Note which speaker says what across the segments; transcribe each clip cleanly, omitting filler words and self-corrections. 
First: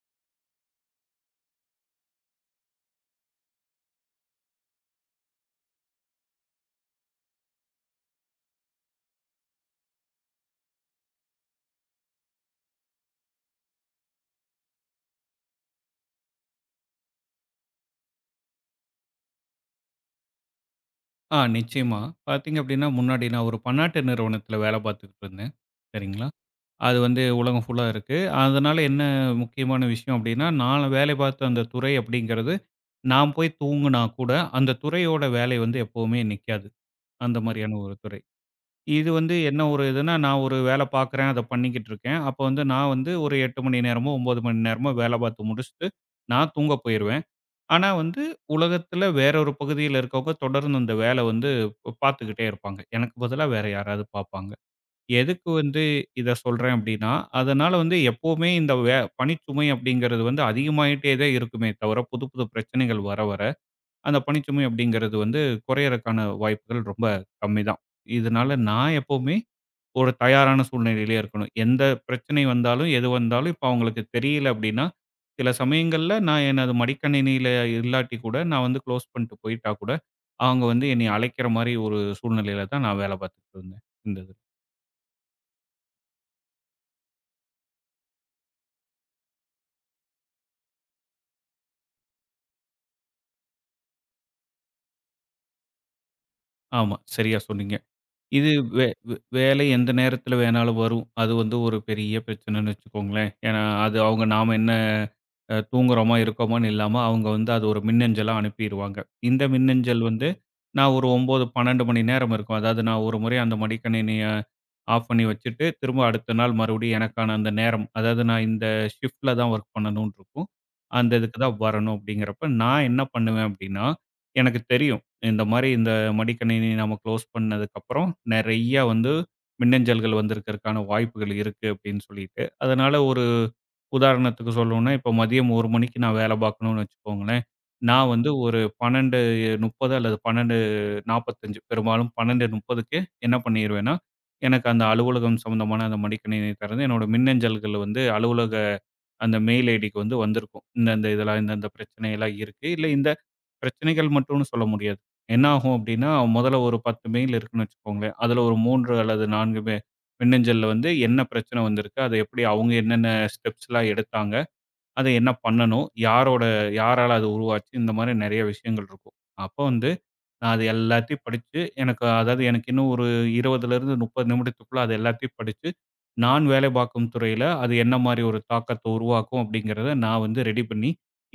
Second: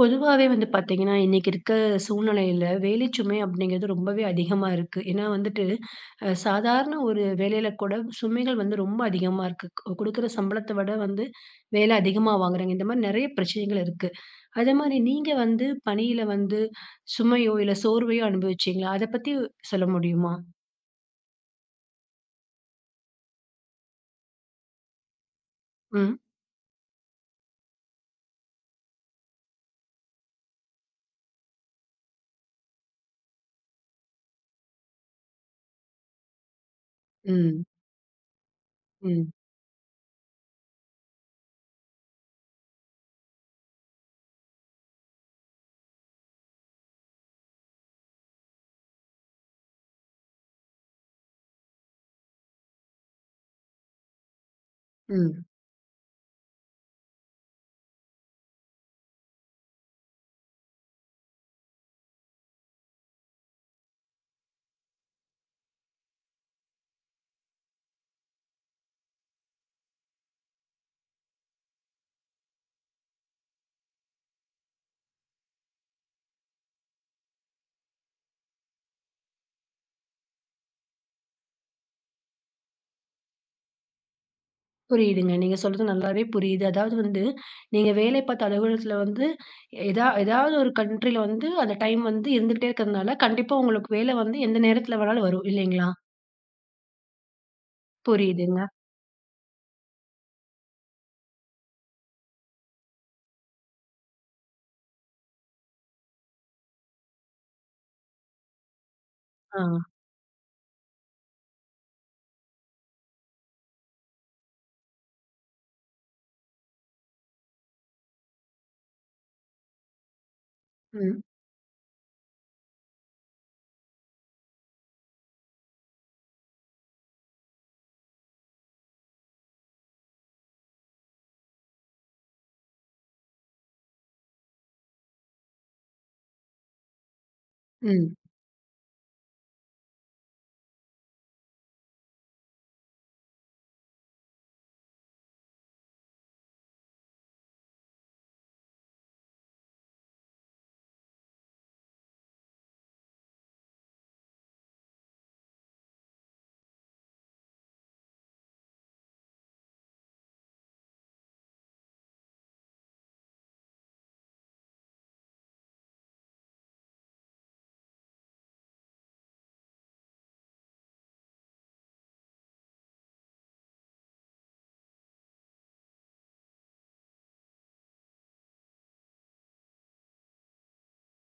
Speaker 1: பொதுவாவே வந்து பாத்தீங்கன்னா, இன்னைக்கு இருக்க சூழ்நிலையில வேலைச்சுமை அப்படிங்கிறது ரொம்பவே அதிகமா இருக்கு. ஏன்னா வந்துட்டு, சாதாரண ஒரு வேலையில கூட சுமைகள் வந்து ரொம்ப அதிகமா இருக்கு. குடுக்குற சம்பளத்த விட வந்து வேலை அதிகமா வாங்குறாங்க. இந்த மாரி நெறைய பிரச்சனைகள் இருக்கு. அதே மாரி நீங்க வந்து பணியில வந்து சுமையோ, இல்ல சோர்வையோ அனுபவிச்சீங்களா? அத பத்தி சொல்ல முடியுமா?
Speaker 2: ஆ, நிச்சயமா. பார்த்தீங்க அப்டின்னா, முன்னாடி நான் ஒரு பன்னாட்டு நிறுவனத்தில வேல பார்த்துக்கிட்டு இருந்தேன்.
Speaker 1: ம்.
Speaker 2: சரிங்களா? அது வந்து உலகம் ஃபுல்லா இருக்கு. அதனால என்ன முக்கியமான விஷயம் அப்டின்னா, நான் வேலை பார்த்த அந்த துறை அப்டிங்கிறது, நான் போய் தூங்குனா கூட, அந்த துறையோட வேலை வந்து எப்பவுமே நிக்காது. அந்த
Speaker 1: ம்.
Speaker 2: மாரியான ஒரு துறை. இது
Speaker 1: ம்.
Speaker 2: வந்து என்ன ஒரு இதுன்னா, நான் ஒரு வேல பார்க்குறேன், அத பண்ணிக்கிட்டு இருக்கேன். அப்ப வந்து நான் வந்து ஒரு 8 மணி நேரமோ, 9 மணி நேரமோ வேல பார்த்து முடிச்சுட்டு, நான் தூங்க போயிருவேன். ஆனா வந்து, உலகத்துல வேற ஒரு பகுதியில இருக்கவங்க தொடர்ந்து அந்த வேல வந்து பார்த்துக்கிட்டே இருப்பாங்க. எனக்கு பதிலா வேற யாராவது பார்ப்பாங்க.
Speaker 1: ம்.
Speaker 2: எதுக்கு வந்து இத சொல்றேன் அப்டின்னா, அதனால வந்து எப்பவுமே இந்த பணிச்சுமை அப்படிங்கிறது வந்து அதிகமாயிட்டே தான் இருக்குமே தவிர, புது புது பிரச்சனைகள் வர வர, அந்த பணிச்சுமை அப்படிங்கிறது வந்து குறையறக்கான வாய்ப்புகள் ரொம்ப கம்மி தான். இதனால நான் எப்பவுமே ஒரு தயாரான சூழ்நிலையிலே இருக்கணும். எந்த பிரச்சனை வந்தாலும், எது வந்தாலும் இப்ப அவங்களுக்கு தெரியல அப்படின்னா, சில சமயங்கள்ல நான் எனது மடிக்கணினியில இல்லாட்டி கூட, நான் வந்து க்ளோஸ் பண்ணிட்டு போயிட்டா கூட, அவங்க வந்து என்னைய அழைக்கிற மாரி ஒரு சூழ்நிலையில தான் நான் வேலை பார்த்துட்டு இருந்தேன். இந்த இது.
Speaker 1: புரியுதுங்க. நீங்க சொல்றது நல்லாவே புரியுது. அதாவது வந்து, நீங்க வேலை பார்த்த அலுவலகத்துல வந்து, ஏதாவது ஒரு கண்ட்ரில வந்து, அந்த டைம் வந்து இருந்துகிட்டே இருக்கிறதுனால, கண்டிப்பா உங்களுக்கு வேலை வந்து எந்த நேரத்துல வேணாலும் வரும். இல்லைங்களா?
Speaker 2: ஆமா, சரியா சொன்னீங்க. இது
Speaker 1: புரியுதுங்க.
Speaker 2: வே வே வேலை எந்த நேரத்தில வேணாலும் வரும். அது வந்து ஒரு பெரிய பிரச்சனைன்னு வச்சுக்கோங்களேன். ஏன்னா, அது அவங்க நாம என்ன தூங்குறோமா, இருக்கோமான்னு இல்லாம, அவங்க வந்து அது ஒரு மின்னஞ்சலா அனுப்பிருவாங்க. இந்த
Speaker 1: ஆ.
Speaker 2: மின்னஞ்சல் வந்து நான் ஒரு 9, 12 மணி நேரம் இருக்கும். அதாவது நான் ஒரு முறை அந்த மடிக்கணினிய ஆஃப் பண்ணி வச்சுட்டு, திரும்ப அடுத்த நாள் மறுபடியும் எனக்கான அந்த நேரம், அதாவது நான் இந்த ஷிஃப்ட்ல தான் ஒர்க் பண்ணணும்னு இருக்கும். அந்த
Speaker 1: ம்.
Speaker 2: இதுக்கு தான் வரணும் அப்படிங்கிறப்ப, நான் என்ன பண்ணுவேன் அப்படின்னா, எனக்கு தெரியும். இந்த மாரி இந்த மடிக்கணினி நம்ம க்ளோஸ் பண்ணதுக்கப்புறம், நெறைய வந்து மின்னஞ்சல்கள் வந்திருக்கறக்கான வாய்ப்புகள் இருக்கு அப்படின்னு சொல்லிட்டு. அதனால ஒரு உதாரணத்துக்கு சொல்லணும்னா, இப்போ மதியம் 1 மணிக்கு நான் வேலை பார்க்கணும்னு வச்சுக்கோங்களேன். நான்
Speaker 1: ம்.
Speaker 2: வந்து ஒரு 12:30 அல்லது 12:45 பெரும்பாலும் 12:30க்கு என்ன பண்ணிருவேன்னா, எனக்கு அந்த அலுவலகம் சம்மந்தமான அந்த மடிக்கணினி திறந்து, என்னோட மின்னஞ்சல்கள் வந்து அலுவலக அந்த மெயில் ஐடிக்கு வந்து வந்திருக்கும். இந்தந்த இதெல்லாம், இந்தந்த பிரச்சனையெல்லாம் இருக்கு. இல்ல இந்த பிரச்சனைகள் மட்டும்னு சொல்ல முடியாது. என்ன ஆகும் அப்டின்னா, முதல்ல ஒரு 10 மெயில் இருக்குன்னு வச்சுக்கோங்களேன். அதுல ஒரு 3 அல்லது 4 மின்னஞ்சல்ல வந்து என்ன பிரச்சனை வந்திருக்கு? அத எப்படி அவங்க என்னென்ன ஸ்டெப்ஸ்லாம் எடுத்தாங்க? அத என்ன பண்ணணும்? யாரோட யாரால அது உருவாச்சு? இந்த மாரி நெறைய விஷயங்கள் இருக்கும். அப்போ வந்து நான் அது எல்லாத்தையும் படிச்சு, எனக்கு அதாவது எனக்கு இன்னும் ஒரு 20லிருந்து 30 நிமிடத்துக்குள்ள அது எல்லாத்தையும் படிச்சு, நான் வேலை பார்க்கும் துறையில அது என்ன மாரி ஒரு தாக்கத்த உருவாக்கும் அப்படிங்கிறத நான் வந்து ரெடி பண்ணி,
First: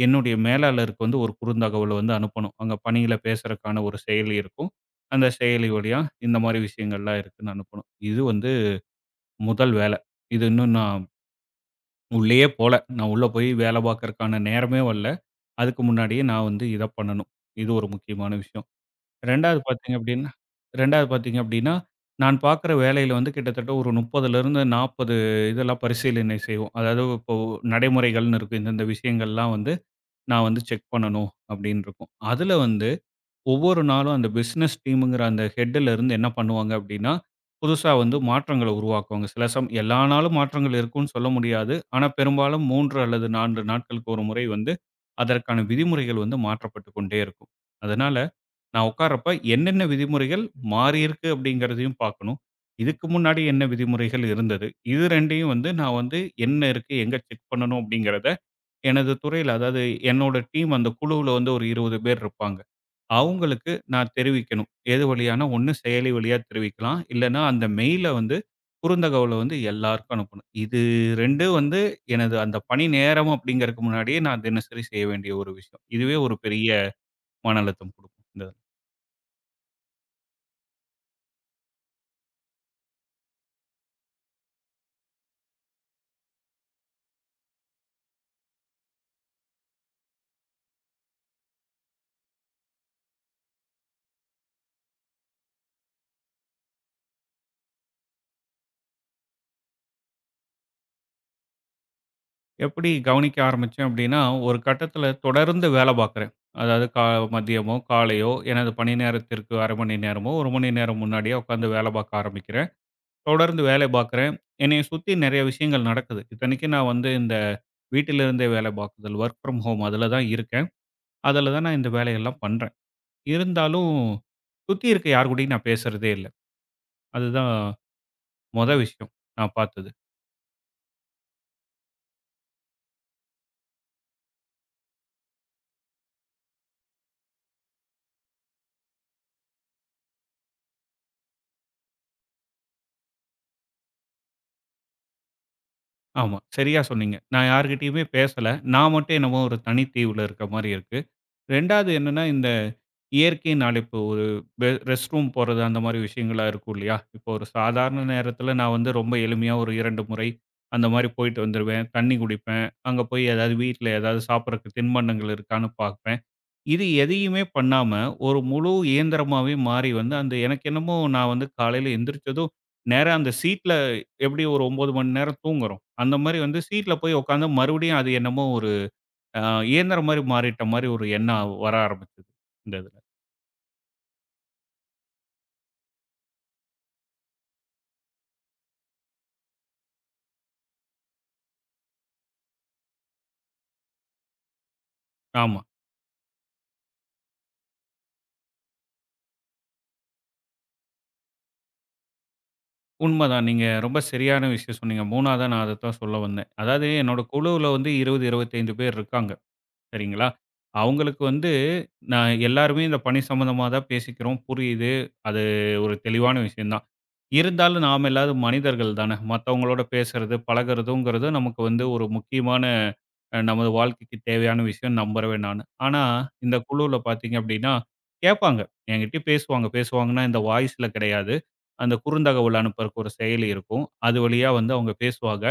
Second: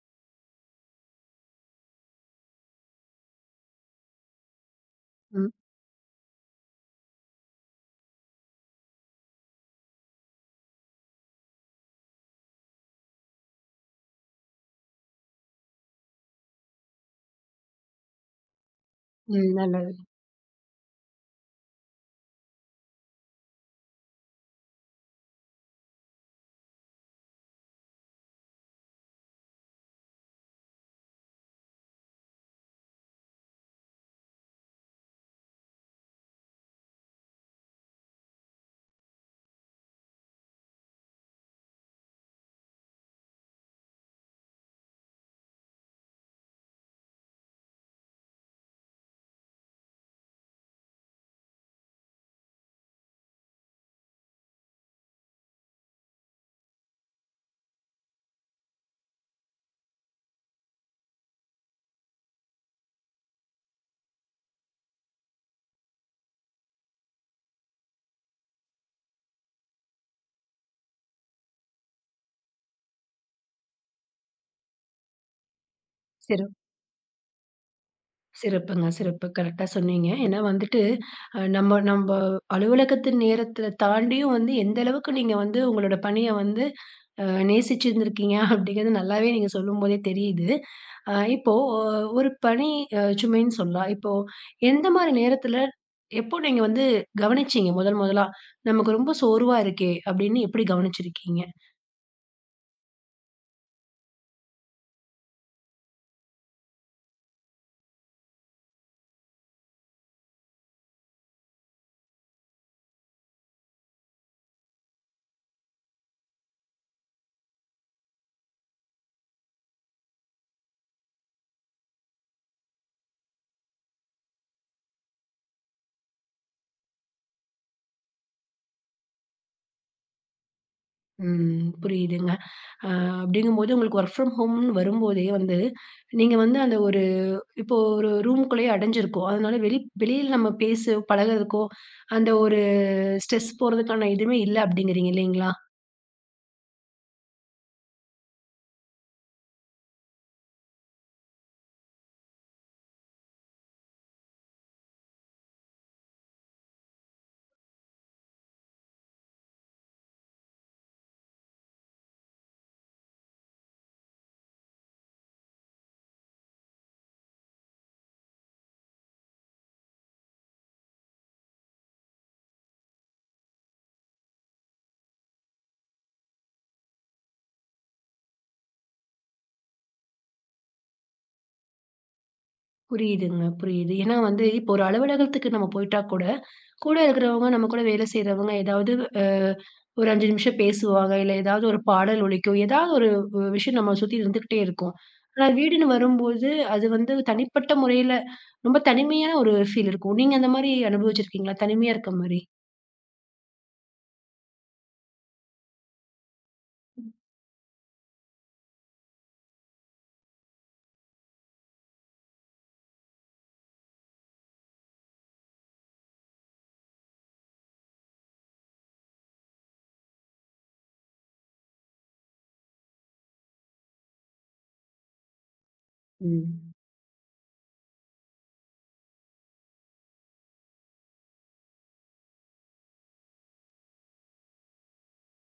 Speaker 2: என்னுடைய மேலாளருக்கு வந்து ஒரு குறுந்தகவல் வந்து அனுப்பணும். அங்க பணியில பேசுறக்கான ஒரு செயலி இருக்கும். அந்த
Speaker 1: ம்.
Speaker 2: செயலி வழியா இந்த மாரி விஷயங்கள்லாம் இருக்குன்னு அனுப்பணும். இது வந்து முதல் வேல. இது இன்னும் நான் உள்ளயே போல. நான் உள்ள போய் வேலை பார்க்கறக்கான நேரமே வரல. அதுக்கு முன்னாடியே நான் வந்து இத பண்ணணும். இது ஒரு முக்கியமான விஷயம்.
Speaker 1: ம்.
Speaker 2: 2வது பார்த்தீங்க
Speaker 1: நல்லது.
Speaker 2: அப்டின்னா 2வது பார்த்தீங்க அப்டின்னா, நான் பார்க்குற வேலையில வந்து கிட்டத்தட்ட ஒரு 30லிருந்து 40 இதெல்லாம் பரிசீலனை செய்வோம். அதாவது இப்போ நடைமுறைகள்னு இருக்கும். இந்தந்த விஷயங்கள்லாம் வந்து நான் வந்து செக் பண்ணணும் அப்டின்னு இருக்கும். அதுல வந்து ஒவ்வொரு நாளும் அந்த பிசினஸ் டீம்ங்கிற அந்த ஹெட்ல இருந்து என்ன பண்ணுவாங்க அப்டின்னா, புதுசா வந்து மாற்றங்கள உருவாக்குவாங்க. சில சம் எல்லா நாளும் மாற்றங்கள் இருக்கும்னு சொல்ல முடியாது. ஆனா பெரும்பாலும் 3 அல்லது 4 நாட்களுக்கு ஒரு முறை வந்து அதற்கான விதிமுறைகள் வந்து மாற்றப்பட்டு கொண்டே இருக்கும். அதனால நான் உட்கார்றப்ப என்னென்ன விதிமுறைகள் மாறியிருக்கு அப்படிங்கிறதையும் பார்க்கணும். இதுக்கு முன்னாடி என்ன விதிமுறைகள் இருந்தது? இது 2யும் வந்து நான் வந்து என்ன இருக்கு? எங்க செக் பண்ணணும்? அப்படிங்கிறத எனது துறையில அதாவது என்னோட டீம் அந்த குழுவுல வந்து ஒரு 20 பேர் இருப்பாங்க. அவங்களுக்கு நான் தெரிவிக்கணும். எது வழியானா ஒண்ணு செயலி வழியா தெரிவிக்கலாம். இல்லன்னா அந்த மெயில வந்து குறுந்தகவல வந்து எல்லாருக்கும் அனுப்பணும். இது 2ம் வந்து எனது அந்த பணி நேரம் அப்படிங்கிறதுக்கு முன்னாடியே நான் தினசரி செய்ய வேண்டிய ஒரு விஷயம். இதுவே ஒரு
Speaker 1: சிறப்
Speaker 2: பெரிய மன அழுத்தம் குடுக்கும். இந்த
Speaker 1: சிறப்புங்க. சிறப்பு. கரெக்ட்டா சொன்னீங்க. ஏன்னா வந்துட்டு, நம்ம அலுவலகத்து நேரத்துல தாண்டியும் வந்து, எந்த அளவுக்கு நீங்க வந்து உங்களோட பணிய வந்து அ நேசிச்சிருந்திருக்கீங்க அப்படிங்கிறது நல்லாவே நீங்க சொல்லும்போதே தெரியுது. இப்போ ஒரு பணி சுமைன்னு சொல்லலாம். இப்போ எந்த மாரி நேரத்துல எப்போ நீங்க வந்து கவனிச்சீங்க முதல் முதலா? நமக்கு ரொம்ப சோர்வா இருக்கே அப்படின்னு எப்படி கவனிச்சிருக்கீங்க?
Speaker 2: எப்படி கவனிக்க ஆரம்பிச்சேன் அப்படின்னா, ஒரு கட்டத்தில தொடர்ந்து வேலை பார்க்குறேன். அதாவது மதியமோ, காலையோ எனது பணி நேரத்திற்கு 1/2 மணி நேரமோ, 1 மணி நேரம் முன்னாடியே உட்காந்து வேலை பார்க்க ஆரம்பிக்கிறேன். தொடர்ந்து வேலை பார்க்குறேன். என்னைய சுத்தி நெறைய விஷயங்கள் நடக்குது. இத்தனைக்கும் நான் வந்து இந்த வீட்டிலிருந்தே வேலை பார்க்குதல், ஒர்க் ஃப்ரம் ஹோம் அதில தான் இருக்கேன். அதில தான் நான் இந்த வேலையெல்லாம் பண்றேன். இருந்தாலும் சுத்தி இருக்க யார் கூடயும் நான் பேசுறதே இல்ல. அதுதான் மொத விஷயம் நான் பார்த்தது.
Speaker 1: ம் புரியுதுங்க. அ அப்படிங்கும்போது உங்களுக்கு வொர்க் ஃப்ரம் ஹோம்ன்னு வரும்போதே வந்து, நீங்க வந்து அந்த ஒரு இப்போ ஒரு ரூம்க்குள்ளேயே அடைஞ்சிருக்கோம். அதனால வெளியில நம்ம பேச பழகுறதுக்கோ, அந்த ஒரு ஸ்ட்ரெஸ் போறதுக்கான எதுவுமே இல்ல அப்படிங்கிறீங்க இல்லைங்களா?
Speaker 2: ஆமா, சரியா சொன்னீங்க. நான் யார்கிட்டயுமே பேசல. நான் மட்டும் என்னமோ ஒரு தனி தீவுல இருக்க மாரி இருக்கு. 2வது என்னன்னா, இந்த இயற்கையின் அழைப்பு ஒரு ரெஸ்ட் ரூம் போறது அந்த மாரி விஷயங்களா இருக்கும் இல்லையா? இப்போ ஒரு சாதாரண நேரத்துல நான் வந்து ரொம்ப எளிமையா ஒரு 2 முறை அந்த மாரி போயிட்டு வந்துருவேன். தண்ணி குடிப்பேன். அங்க போய் ஏதாவது வீட்ல ஏதாவது சாப்பிடறக்கு தின்பண்டங்கள் இருக்கான்னு பார்ப்பேன். இது எதையுமே பண்ணாம, ஒரு முழு இயந்திரமாவே மாறி வந்து, அந்த எனக்கு என்னமோ நான் வந்து காலையில எந்திரிச்சதும், நேரா அந்த சீட்ல எப்படி ஒரு 9 மணி நேரம் தூங்குறோம். அந்த மாரி வந்து சீட்ல போய் உட்கார்ந்தா மறுபடியும் அது என்னமோ ஒரு அ இயந்திரம் மாரி மாறிட்ட மாரி ஒரு எண்ணம் வர ஆரம்பிச்சது. இந்த இதுல.
Speaker 1: புரியுதுங்க, புரியுது. ஏன்னா வந்து இப்போ ஒரு அலுவலகத்துக்கு நம்ம போயிட்டா கூட, கூட இருக்கிறவங்க, நம்ம கூட வேலை செய்றவங்க ஏதாவது அ ஒரு 5 நிமிஷம் பேசுவாங்க. இல்ல ஏதாவது ஒரு பாடல் ஒலிக்கும். ஏதாவது ஒரு விஷயம் நம்ம சுத்தி இருந்துகிட்டே இருக்கும். ஆனா
Speaker 2: ஆமா,
Speaker 1: வீடுன்னு வரும்போது, அது வந்து தனிப்பட்ட முறையில ரொம்ப தனிமையான ஒரு ஃபீல் இருக்கும். நீங்க அந்த மாரி அனுபவிச்சிருக்கீங்களா? தனிமையா இருக்க மாரி?
Speaker 2: உண்மதான். நீங்க ரொம்ப சரியான விஷயம் சொன்னீங்க. 3வதா நான் அதத்தான் சொல்ல வந்தேன். அதாவது என்னோட குழுவுல வந்து 20, 25 பேர் இருக்காங்க. சரிங்களா? அவங்களுக்கு வந்து நான் எல்லாருமே இந்த பணி சம்மந்தமா தான் பேசிக்கிறோம். புரியுது. அது ஒரு தெளிவான விஷயம் தான். இருந்தாலும் நாம எல்லாரும் மனிதர்கள் தானே! மத்தவங்களோட பேசுறது, பழகுறதுங்கிறது நமக்கு வந்து ஒரு முக்கியமான நமது வாழ்க்கைக்கு தேவையான விஷயம் நம்புறவன் நானு. ஆனா, இந்த
Speaker 1: ம்.
Speaker 2: குழுவுல பார்த்தீங்க அப்டின்னா, கேட்பாங்க. என்கிட்ட பேசுவாங்க. பேசுவாங்கன்னா, இந்த வாய்ஸ்ல கிடையாது. அந்த குறுந்தகவல் அனுப்புறக்கு ஒரு செயலி இருக்கும். அது வழியா வந்து அவங்க பேசுவாங்க.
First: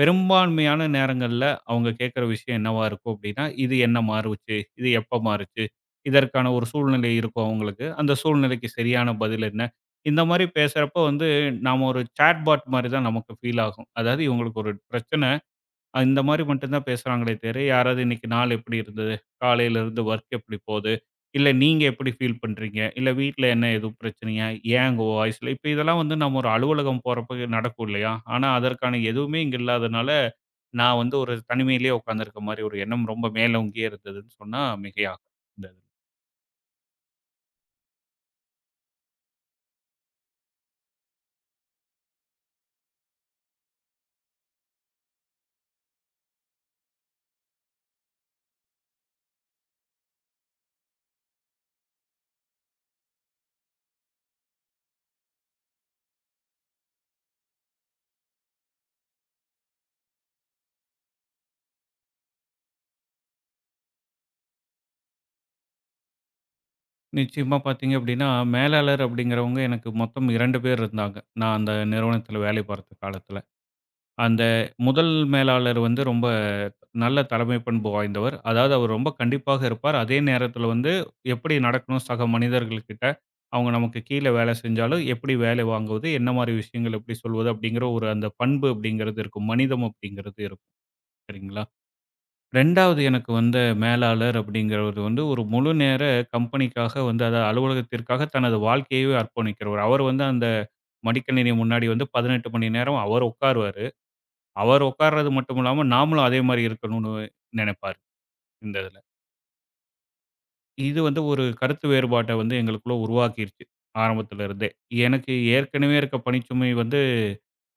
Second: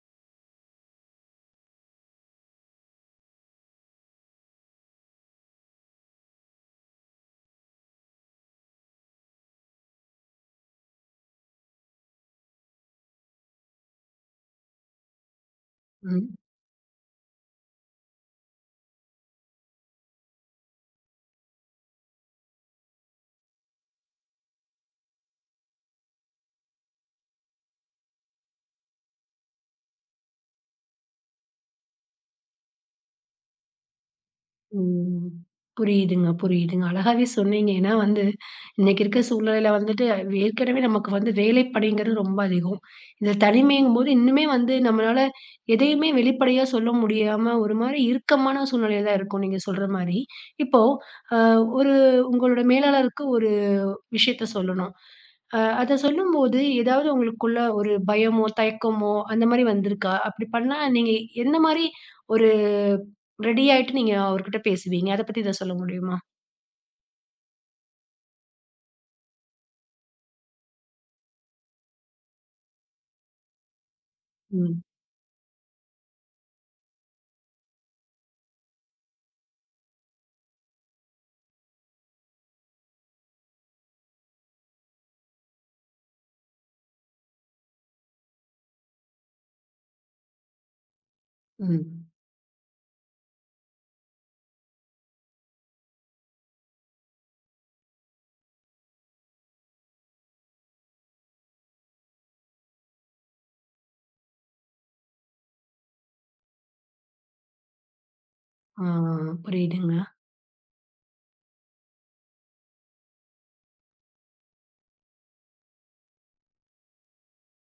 Speaker 2: பெரும்பான்மையான நேரங்கள்ல அவங்க கேட்கிற விஷயம் என்னவா இருக்கும் அப்படின்னா, இது என்ன மாறுச்சு? இது எப்ப மாறுச்சு? இதற்கான ஒரு சூழ்நிலை இருக்கும் அவங்களுக்கு. அந்த சூழ்நிலைக்கு சரியான பதில் என்ன? இந்த மாரி பேசுறப்போ வந்து நாம ஒரு சாட் பாட் மாரி தான் நமக்கு ஃபீல் ஆகும். அதாவது இவங்களுக்கு ஒரு பிரச்சனை இந்த
Speaker 1: ம்.
Speaker 2: மாரி மட்டும் தான் பேசுறாங்களே தவிர, யாராவது இன்னைக்கு நாள் எப்படி இருந்தது? காலையில இருந்து வொர்க் எப்படி போகுது? இல்ல நீங்க எப்படி ஃபீல் பண்றீங்க? இல்ல வீட்ல என்ன எதுவும் பிரச்சனையா? ஏன் உங்க வாய்ஸ்ல இப்ப இதெல்லாம் வந்து நம்ம ஒரு அலுவலகம் போறப்ப நடக்கும் இல்லையா? ஆனா அதற்கான எதுவுமே இங்க இல்லாதனால, நான் வந்து ஒரு தனிமையிலேயே உட்கார்ந்திருக்க மாரி ஒரு எண்ணம் ரொம்ப மேலோங்கியே இருந்ததுன்னு சொன்னா மிகையாகும்.
Speaker 1: ம்.
Speaker 2: இந்த இது.
Speaker 1: புரியுதுங்க, புரியுதுங்க. அழகாவே சொன்னீங்க. ஏன்னா வந்து, இன்னைக்கு இருக்க சூழ்நிலையில வந்துட்டு ஏற்கனவே நமக்கு வந்து வேலைப்பளுங்கிறது ரொம்ப அதிகம். இந்த தனிமைங்கும்போது இன்னுமே வந்து நம்மளால எதையுமே வெளிப்படையா சொல்ல முடியாம, ஒரு மாரி இறுக்கமான சூழ்நிலையில தான் இருக்கும், நீங்க சொல்ற மாரி. இப்போ, அ ஒரு உங்களோட மேலாளருக்கு ஒரு விஷயத்த சொல்லணும். அத சொல்லும்போது, ஏதாவது உங்களுக்குள்ள ஒரு பயமோ, தயக்கமோ அந்த மாரி வந்திருக்கா? அப்படி பண்ணா நீங்க என்ன மாரி ஒரு ரெடி ஆயிட்டு நீங்க அவர்கிட்ட பேசுவீங்க? அத பத்தி ஏதாவது சொல்ல முடியுமா?
Speaker 2: நிச்சயமா பார்த்தீங்க அப்படின்னா, மேலாளர் அப்படிங்கிறவங்க எனக்கு மொத்தம் 2 பேர் இருந்தாங்க. நான் அந்த நிறுவனத்தில வேலை பார்த்த காலத்தில. அந்த
Speaker 1: ம்.
Speaker 2: முதல் மேலாளர் வந்து ரொம்ப நல்ல தலைமை பண்பு வாய்ந்தவர். அதாவது அவர் ரொம்ப கண்டிப்பாக இருப்பார். அதே நேரத்தில வந்து எப்படி நடக்கணும் சக மனிதர்கள் கிட்ட, அவங்க நமக்கு கீழ வேலை செஞ்சாலும் எப்படி வேலை வாங்குவது, என்ன மாரி விஷயங்கள் எப்படி சொல்வது அப்படிங்கிற ஒரு அந்த பண்பு அப்படிங்கிறது இருக்கும். மனிதம் அப்படிங்கிறது இருக்கும். சரிங்களா?
Speaker 1: ம்.
Speaker 2: 2வது எனக்கு வந்த மேலாளர் அப்படிங்கிறவர் வந்து ஒரு முழு நேர கம்பெனிக்காக வந்து அதாவது அலுவலகத்திற்காக தனது வாழ்க்கையவே அர்ப்பணிக்கிறவர். அவர் வந்து அந்த மடிக்கணினி முன்னாடி வந்து 18 மணி நேரம் அவர் உட்காருவாரு. அவர் உட்கார்றது மட்டும் இல்லாம, நாமளும் அதே மாரி இருக்கணும்னு நெனைப்பாரு, இந்த
Speaker 1: ஆ
Speaker 2: இதுல.
Speaker 1: புரியுதுங்க.
Speaker 2: இது வந்து ஒரு கருத்து வேறுபாட்ட வந்து எங்களுக்குள்ள உருவாக்கிருச்சு, ஆரம்பத்துல இருந்தே. எனக்கு ஏற்கனவே இருக்க பணிச்சுமை வந்து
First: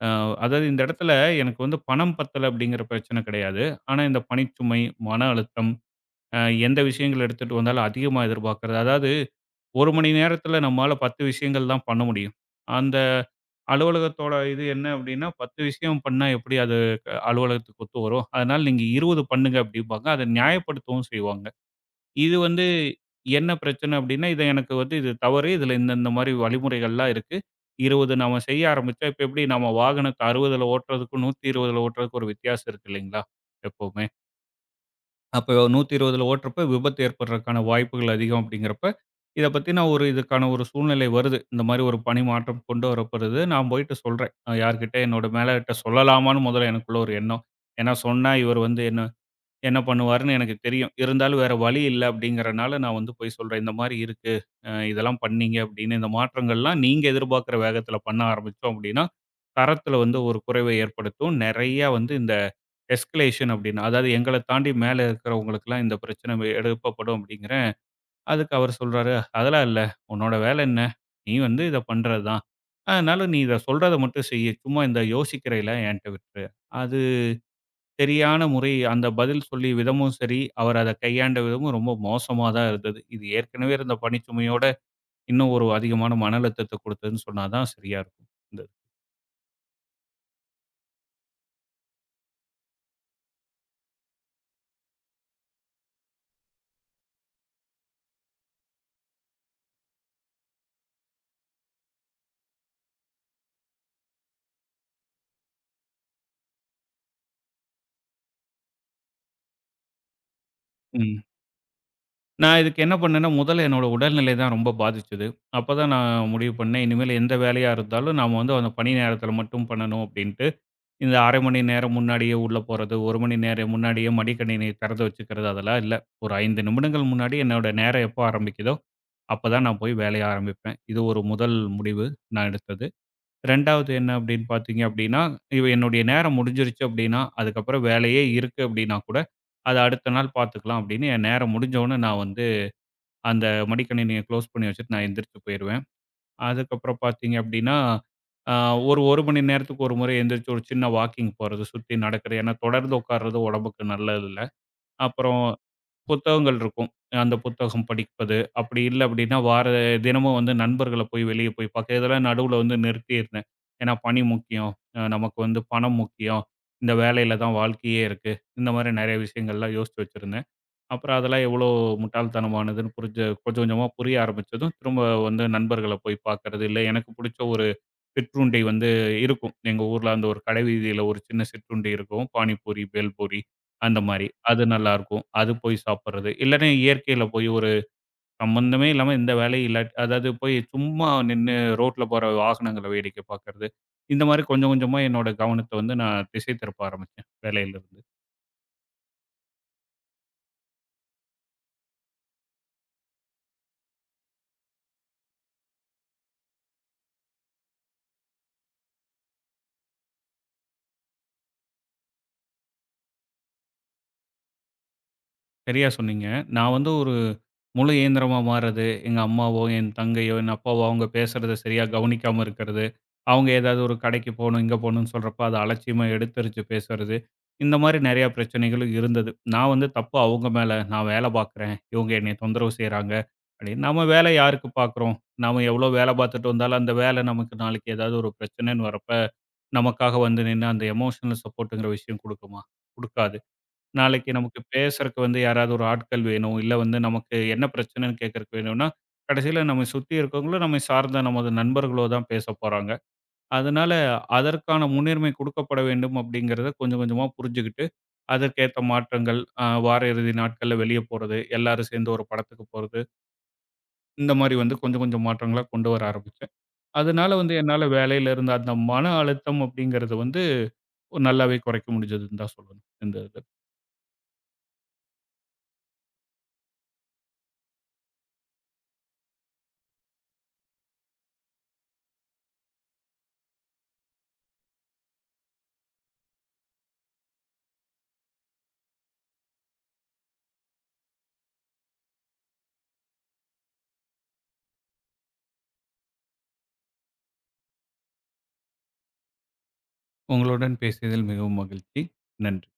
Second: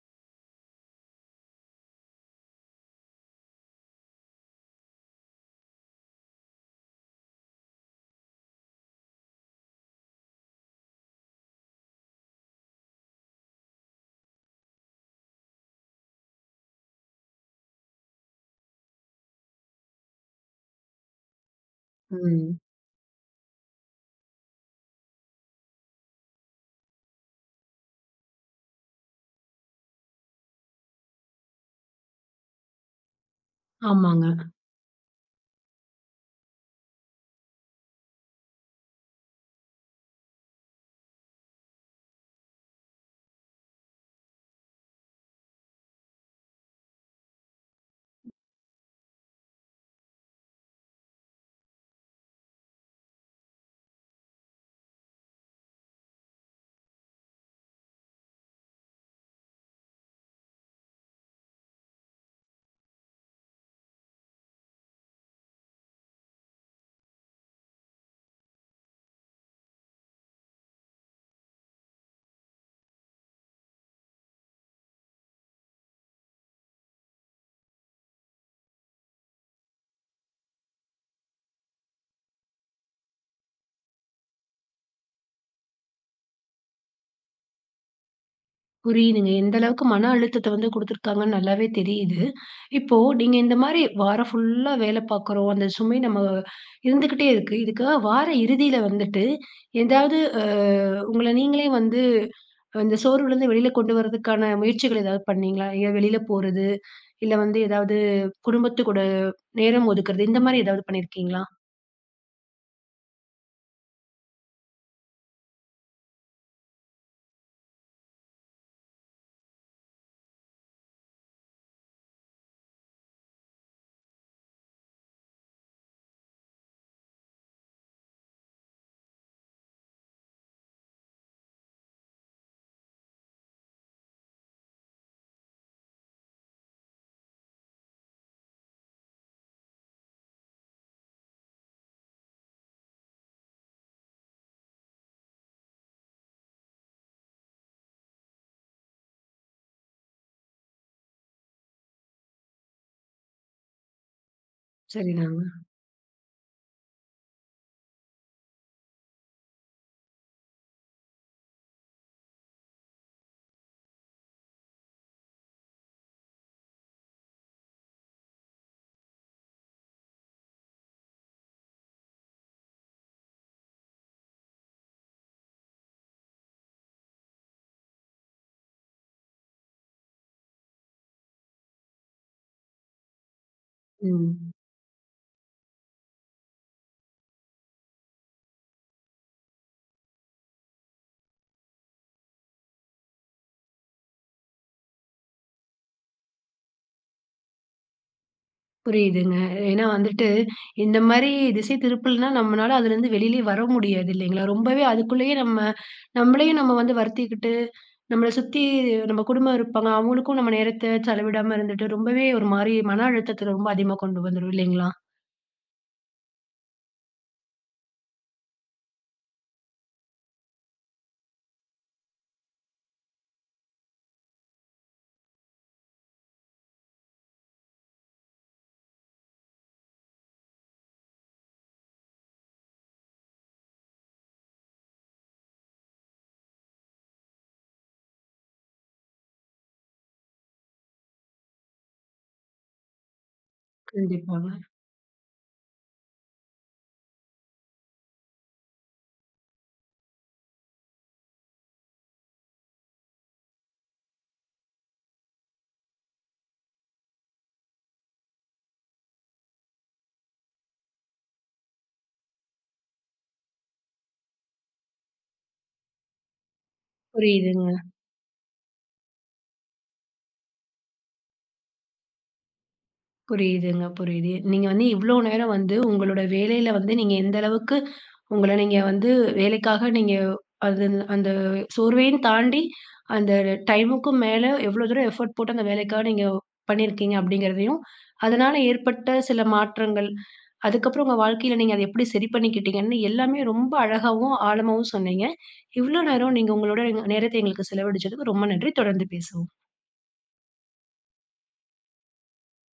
Speaker 2: அ அதாவது இந்த இடத்துல எனக்கு வந்து பணம் பத்தல அப்படிங்கிற பிரச்சனை கிடையாது. ஆனா, இந்த பணிச்சுமை, மன அழுத்தம், அ எந்த விஷயங்கள் எடுத்துட்டு வந்தாலும் அதிகமா எதிர்பார்க்கிறது. அதாவது 1 மணி நேரத்தில நம்மால 10 விஷயங்கள் தான் பண்ண முடியும். அந்த அலுவலகத்தோட இது என்ன அப்டின்னா, 10 விஷயம் பண்ணா எப்படி அது அலுவலகத்துக்கு ஒத்து வரும்? அதனால நீங்க 20 பண்ணுங்க அப்டிம்பாங்க. அத நியாயப்படுத்தவும் செய்வாங்க. இது
Speaker 1: ம்.
Speaker 2: வந்து என்ன பிரச்சன அப்டின்னா, இது எனக்கு வந்து இது தவறு. இதுல இந்த இந்த மாரி வழிமுறைகள்லாம் இருக்கு. 20 நாம செய்ய ஆரம்பிச்சா, இப்ப எப்படி நம்ம வாகனத்த 60ல ஓட்டுறதுக்கும், 120ல ஓட்டுறதுக்கும் ஒரு வித்தியாசம் இருக்கு இல்லைங்களா? எப்பவுமே.
Speaker 1: ஆமாங்க.
Speaker 2: அப்போ 120ல ஓட்டுறப்ப விபத்து ஏற்படுறதுக்கான வாய்ப்புகள் அதிகம் அப்படிங்கிறப்ப, இத பத்தின ஒரு இதுக்கான ஒரு சூழ்நிலை வருது. இந்த மாரி ஒரு பணி மாற்றம் கொண்டு வரப்படுது. நான் போயிட்டு சொல்றேன். யார்கிட்ட என்னோட மேலாளர்ட்ட சொல்லலாமான்னு முதல்ல எனக்குள்ள ஒரு எண்ணம். ஏன்னா சொன்னா இவர் வந்து என்ன என்ன பண்ணுவாருன்னு எனக்கு தெரியும். இருந்தாலும் வேற வழி இல்ல அப்படிங்கிறனால நான் வந்து போய் சொல்றேன். இந்த மாரி இருக்கு. இதெல்லாம் பண்ணீங்க அப்படின்னு இந்த மாற்றங்கள்லாம் நீங்க எதிர்பார்க்கிற வேகத்தில பண்ண ஆரம்பிச்சோம் அப்படின்னா, தரத்தில வந்து ஒரு குறைவை ஏற்படுத்தும். நெறையா வந்து இந்த எஸ்கலேஷன் அப்படின்னு. அதாவது எங்கள தாண்டி மேல இருக்கிறவங்களுக்குலாம் இந்த பிரச்சனை எழுப்பப்படும் அப்படிங்கிறேன். அதுக்கு அவரு சொல்றாரு, "அதெல்லாம் இல்ல. உன்னோட வேலை என்ன? நீ வந்து இத பண்றது தான். அதனால நீ இத சொல்றத மட்டும் செய்யு. சும்மா இந்த யோசிக்கிறையெல்லாம் என்ட்ட விட்டுரு." அது சரியான முறை அந்த பதில் சொல்லி விதமும் சரி, அவர் அத கையாண்ட விதமும் ரொம்ப மோசமா தான் இருந்தது. இது ஏற்கனவே இருந்த பணிச்சுமையோட, இன்னும் ஒரு அதிகமான மன அழுத்தத்த குடுத்ததுன்னு சொன்னா தான் சரியா இருக்கும். இந்த
Speaker 1: புரியுதுங்க. எந்த அளவுக்கு மன அழுத்தத்த வந்து குடுத்துருக்காங்கன்னு நல்லாவே தெரியுது. இப்போ நீங்க இந்த மாரி வாரம் ஃபுல்லா வேல பார்க்குறோம். அந்த சுமை நம்ம இருந்துகிட்டே இருக்கு. இதுக்கு வார இறுதியில வந்துட்டு ஏதாவது உங்கள நீங்களே வந்து இந்த சோர்வுலருந்து வெளியில கொண்டு வரதுக்கான முயற்சிகள் ஏதாவது பண்ணீங்களா? எங்கேயாவது வெளியில போறது, இல்ல வந்து ஏதாவது குடும்பத்து கூட நேரம் ஒதுக்குறது, இந்த மாரி ஏதாவது
Speaker 2: ம்.
Speaker 1: பண்ணியிருக்கீங்களா?
Speaker 2: நான் இதுக்கு என்ன பண்ணேன்னா, முதல்ல என்னோட உடல்நிலை தான் ரொம்ப பாதிச்சது. அப்பதான் நான் முடிவு பண்ணேன், இனிமேல் எந்த வேலையா இருந்தாலும் நாம வந்து அந்த பணி நேரத்தில மட்டும் பண்ணணும் அப்படின்ட்டு, இந்த 1/2 மணி நேரம் முன்னாடியே உள்ள போறது, 1 மணி நேரம் முன்னாடியே மடிக்கணினி திறந்து வச்சுக்கிறது அதெல்லாம் இல்ல. ஒரு 5 நிமிடங்கள் முன்னாடி என்னோட நேரம் எப்போ ஆரம்பிக்குதோ, அப்பதான் நான் போய் வேலைய ஆரம்பிப்பேன். இது ஒரு முதல் முடிவு நான் எடுத்தது. 2வது என்ன அப்படின்னு பார்த்தீங்க அப்படின்னா, இது என்னுடைய நேரம் முடிஞ்சிருச்சு அப்படின்னா, அதுக்கப்புறம் வேலையே இருக்கு அப்படின்னா கூட, அத அடுத்த நாள் பார்த்துக்கலாம் அப்படின்னு என் நேரம் முடிஞ்ச உடனே நான் வந்து அந்த மடிக்கணினிய க்ளோஸ் பண்ணி வச்சுட்டு நான் எந்திரிச்சு போயிருவேன். அதுக்கப்புறம் பார்த்தீங்க அப்படின்னா, அ ஒரு 1 மணி நேரத்துக்கு ஒரு முறை எந்திரிச்சு ஒரு சின்ன வாக்கிங் போறது, சுத்தி நடக்கிறது. ஏன்னா தொடர்ந்து உட்கார்றது உடம்புக்கு நல்லது இல்ல. அப்புறம்
Speaker 1: சரிதாங்க.
Speaker 2: புத்தகங்கள் இருக்கும். அந்த புத்தகம் படிப்பது. அப்படி இல்ல அப்படின்னா, வார தினமும் வந்து நண்பர்கள போய் வெளிய போய் பார்க்க இதெல்லாம் நடுவுல வந்து நிறுத்தியிருந்தேன். ஏன்னா பணி முக்கியம். நமக்கு வந்து பணம் முக்கியம். இந்த வேலையில தான் வாழ்க்கையே இருக்கு. இந்த மாரி நெறைய விஷயங்கள்லாம் யோசிச்சு வச்சிருந்தேன். அப்புறம் அதெல்லாம் எவ்வளோ முட்டாள்தனமானதுன்னு புரிஞ்ச கொஞ்சம் கொஞ்சமா புரிய ஆரம்பிச்சதும், திரும்ப வந்து நண்பர்கள போய் பார்க்கறது, இல்ல எனக்கு புடிச்ச ஒரு சிற்றுண்டி வந்து இருக்கும். எங்க ஊர்ல அந்த ஒரு கடை வீதியில ஒரு சின்ன சிற்றுண்டி இருக்கும். பானிபூரி, பேல்பூரி அந்த மாரி.
Speaker 1: ம்.
Speaker 2: அது நல்லாருக்கும். அது போய் சாப்பிடுறது. இல்லன்னா இயற்கையில போய் ஒரு சம்மந்தமே இல்லாம எந்த வேலையும் இல்லாட்டி அதாவது போய் சும்மா நின்னு ரோட்ல போற வாகனங்கள வேடிக்கை பார்க்கறது. இந்த மாரி கொஞ்சம் கொஞ்சமா என்னோட கவனத்த வந்து நான் திசை திருப்ப ஆரம்பிச்சேன், வேலையிலிருந்து.
Speaker 1: புரியுதுங்க. ஏன்னா வந்துட்டு, இந்த மாரி திசை திருப்பல்னா நம்மனால அதுலருந்து வெளியிலயே வர முடியாது இல்லைங்களா? ரொம்பவே அதுக்குள்ளேயே நம்ம நம்மளையும் நம்ம வந்து வருத்திக்கிட்டு, நம்மள சுத்தி நம்ம குடும்பம் இருப்பாங்க. அவங்களுக்கும் நம்ம நேரத்த செலவிடாம இருந்துட்டு ரொம்பவே ஒரு மாரி மன அழுத்தத்துல ரொம்ப அதிகமா கொண்டு வந்துரும் இல்லைங்களா?
Speaker 2: சரியா சொன்னீங்க. நான் வந்து ஒரு முழு இயந்திரமா மாறுறது, எங்க அம்மாவோ, என் தங்கையோ, என் அப்பாவோ அவங்க பேசுறத சரியா கவனிக்காம இருக்கிறது. அவங்க ஏதாவது ஒரு கடைக்கு போணும், இங்க போணும்ன்னு சொல்றப்ப அத அலட்சியமா எடுத்தெறிச்சு பேசுறது. இந்த மாரி நெறைய பிரச்சனைகளும் இருந்தது. நான் வந்து தப்பு அவங்க மேல, நான் வேல பார்க்குறேன். இவங்க என்னைய தொந்தரவு செய்றாங்க அப்படின்னு. நம்ம வேல யாருக்கு பார்க்குறோம்? நாம எவ்வளோ வேல பார்த்துட்டு வந்தாலும் அந்த வேல நமக்கு நாளைக்கு ஏதாவது ஒரு பிரச்சனைன்னு வரப்ப, நமக்காக வந்து நின்னு அந்த எமோஷனல் சப்போர்ட்ங்கிற விஷயம் குடுக்குமா? குடுக்காது. நாளைக்கு
Speaker 1: கண்டிப்பாங்க.
Speaker 2: நமக்கு பேசுறக்கு வந்து யாராவது ஒரு ஆட்கள் வேணும். இல்ல வந்து நமக்கு என்ன பிரச்சனைன்னு கேட்கறக்கு வேணும்னா, கடைசியில நம்மை சுத்தி இருக்கவங்களோ, நம்மை சார்ந்த நமது நண்பர்களோ தான் பேசப் போறாங்க. அதனால அதற்கான முன்னுரிமை குடுக்கப்பட வேண்டும் அப்படிங்கிறத கொஞ்சம் கொஞ்சமா புரிஞ்சுகிட்டு, அதற்கேத்த மாற்றங்கள் வார இறுதி நாட்கள்ல வெளிய போறது, எல்லாரும் சேர்ந்து ஒரு படத்துக்கு போறது, இந்த மாரி வந்து கொஞ்சம் கொஞ்சம் மாற்றங்களா கொண்டு வர ஆரம்பிச்சேன். அதனால வந்து
Speaker 1: புரியுதுங்க.
Speaker 2: என்னால வேலையில இருந்த அந்த மன அழுத்தம் அப்படிங்கிறது வந்து நல்லாவே குறைக்க முடிஞ்சதுன்னு தான் சொல்லணும். இந்த இதுல.
Speaker 1: புரியுதுங்க, புரியுது. நீங்க வந்து இவ்ளோ நேரம் வந்து உங்களோட வேலையில வந்து நீங்க எந்த அளவுக்கு உங்கள நீங்க வந்து வேலைக்காக நீங்க அது அந்த சோர்வையும் தாண்டி அந்த டைமுக்கும் மேல எவ்ளோ தூரம் எஃபோர்ட் போட்டு அந்த வேலைக்காக நீங்க பண்ணியிருக்கீங்க அப்படிங்கிறதையும், அதனால ஏற்பட்ட சில மாற்றங்கள், அதுக்கப்புறம் உங்க வாழ்க்கையில நீங்க அத எப்படி சரி பண்ணிக்கிட்டீங்கன்னு எல்லாமே ரொம்ப அழகாவும், ஆழமாவும் சொன்னீங்க. இவ்ளோ நேரம் நீங்க உங்களோட நேரத்த எங்களுக்கு செலவழிச்சதுக்கு ரொம்ப நன்றி. தொடர்ந்து பேசுவோம்.
Speaker 2: உங்களுடன் பேசியதில் மிகவும் மகிழ்ச்சி. நன்றி.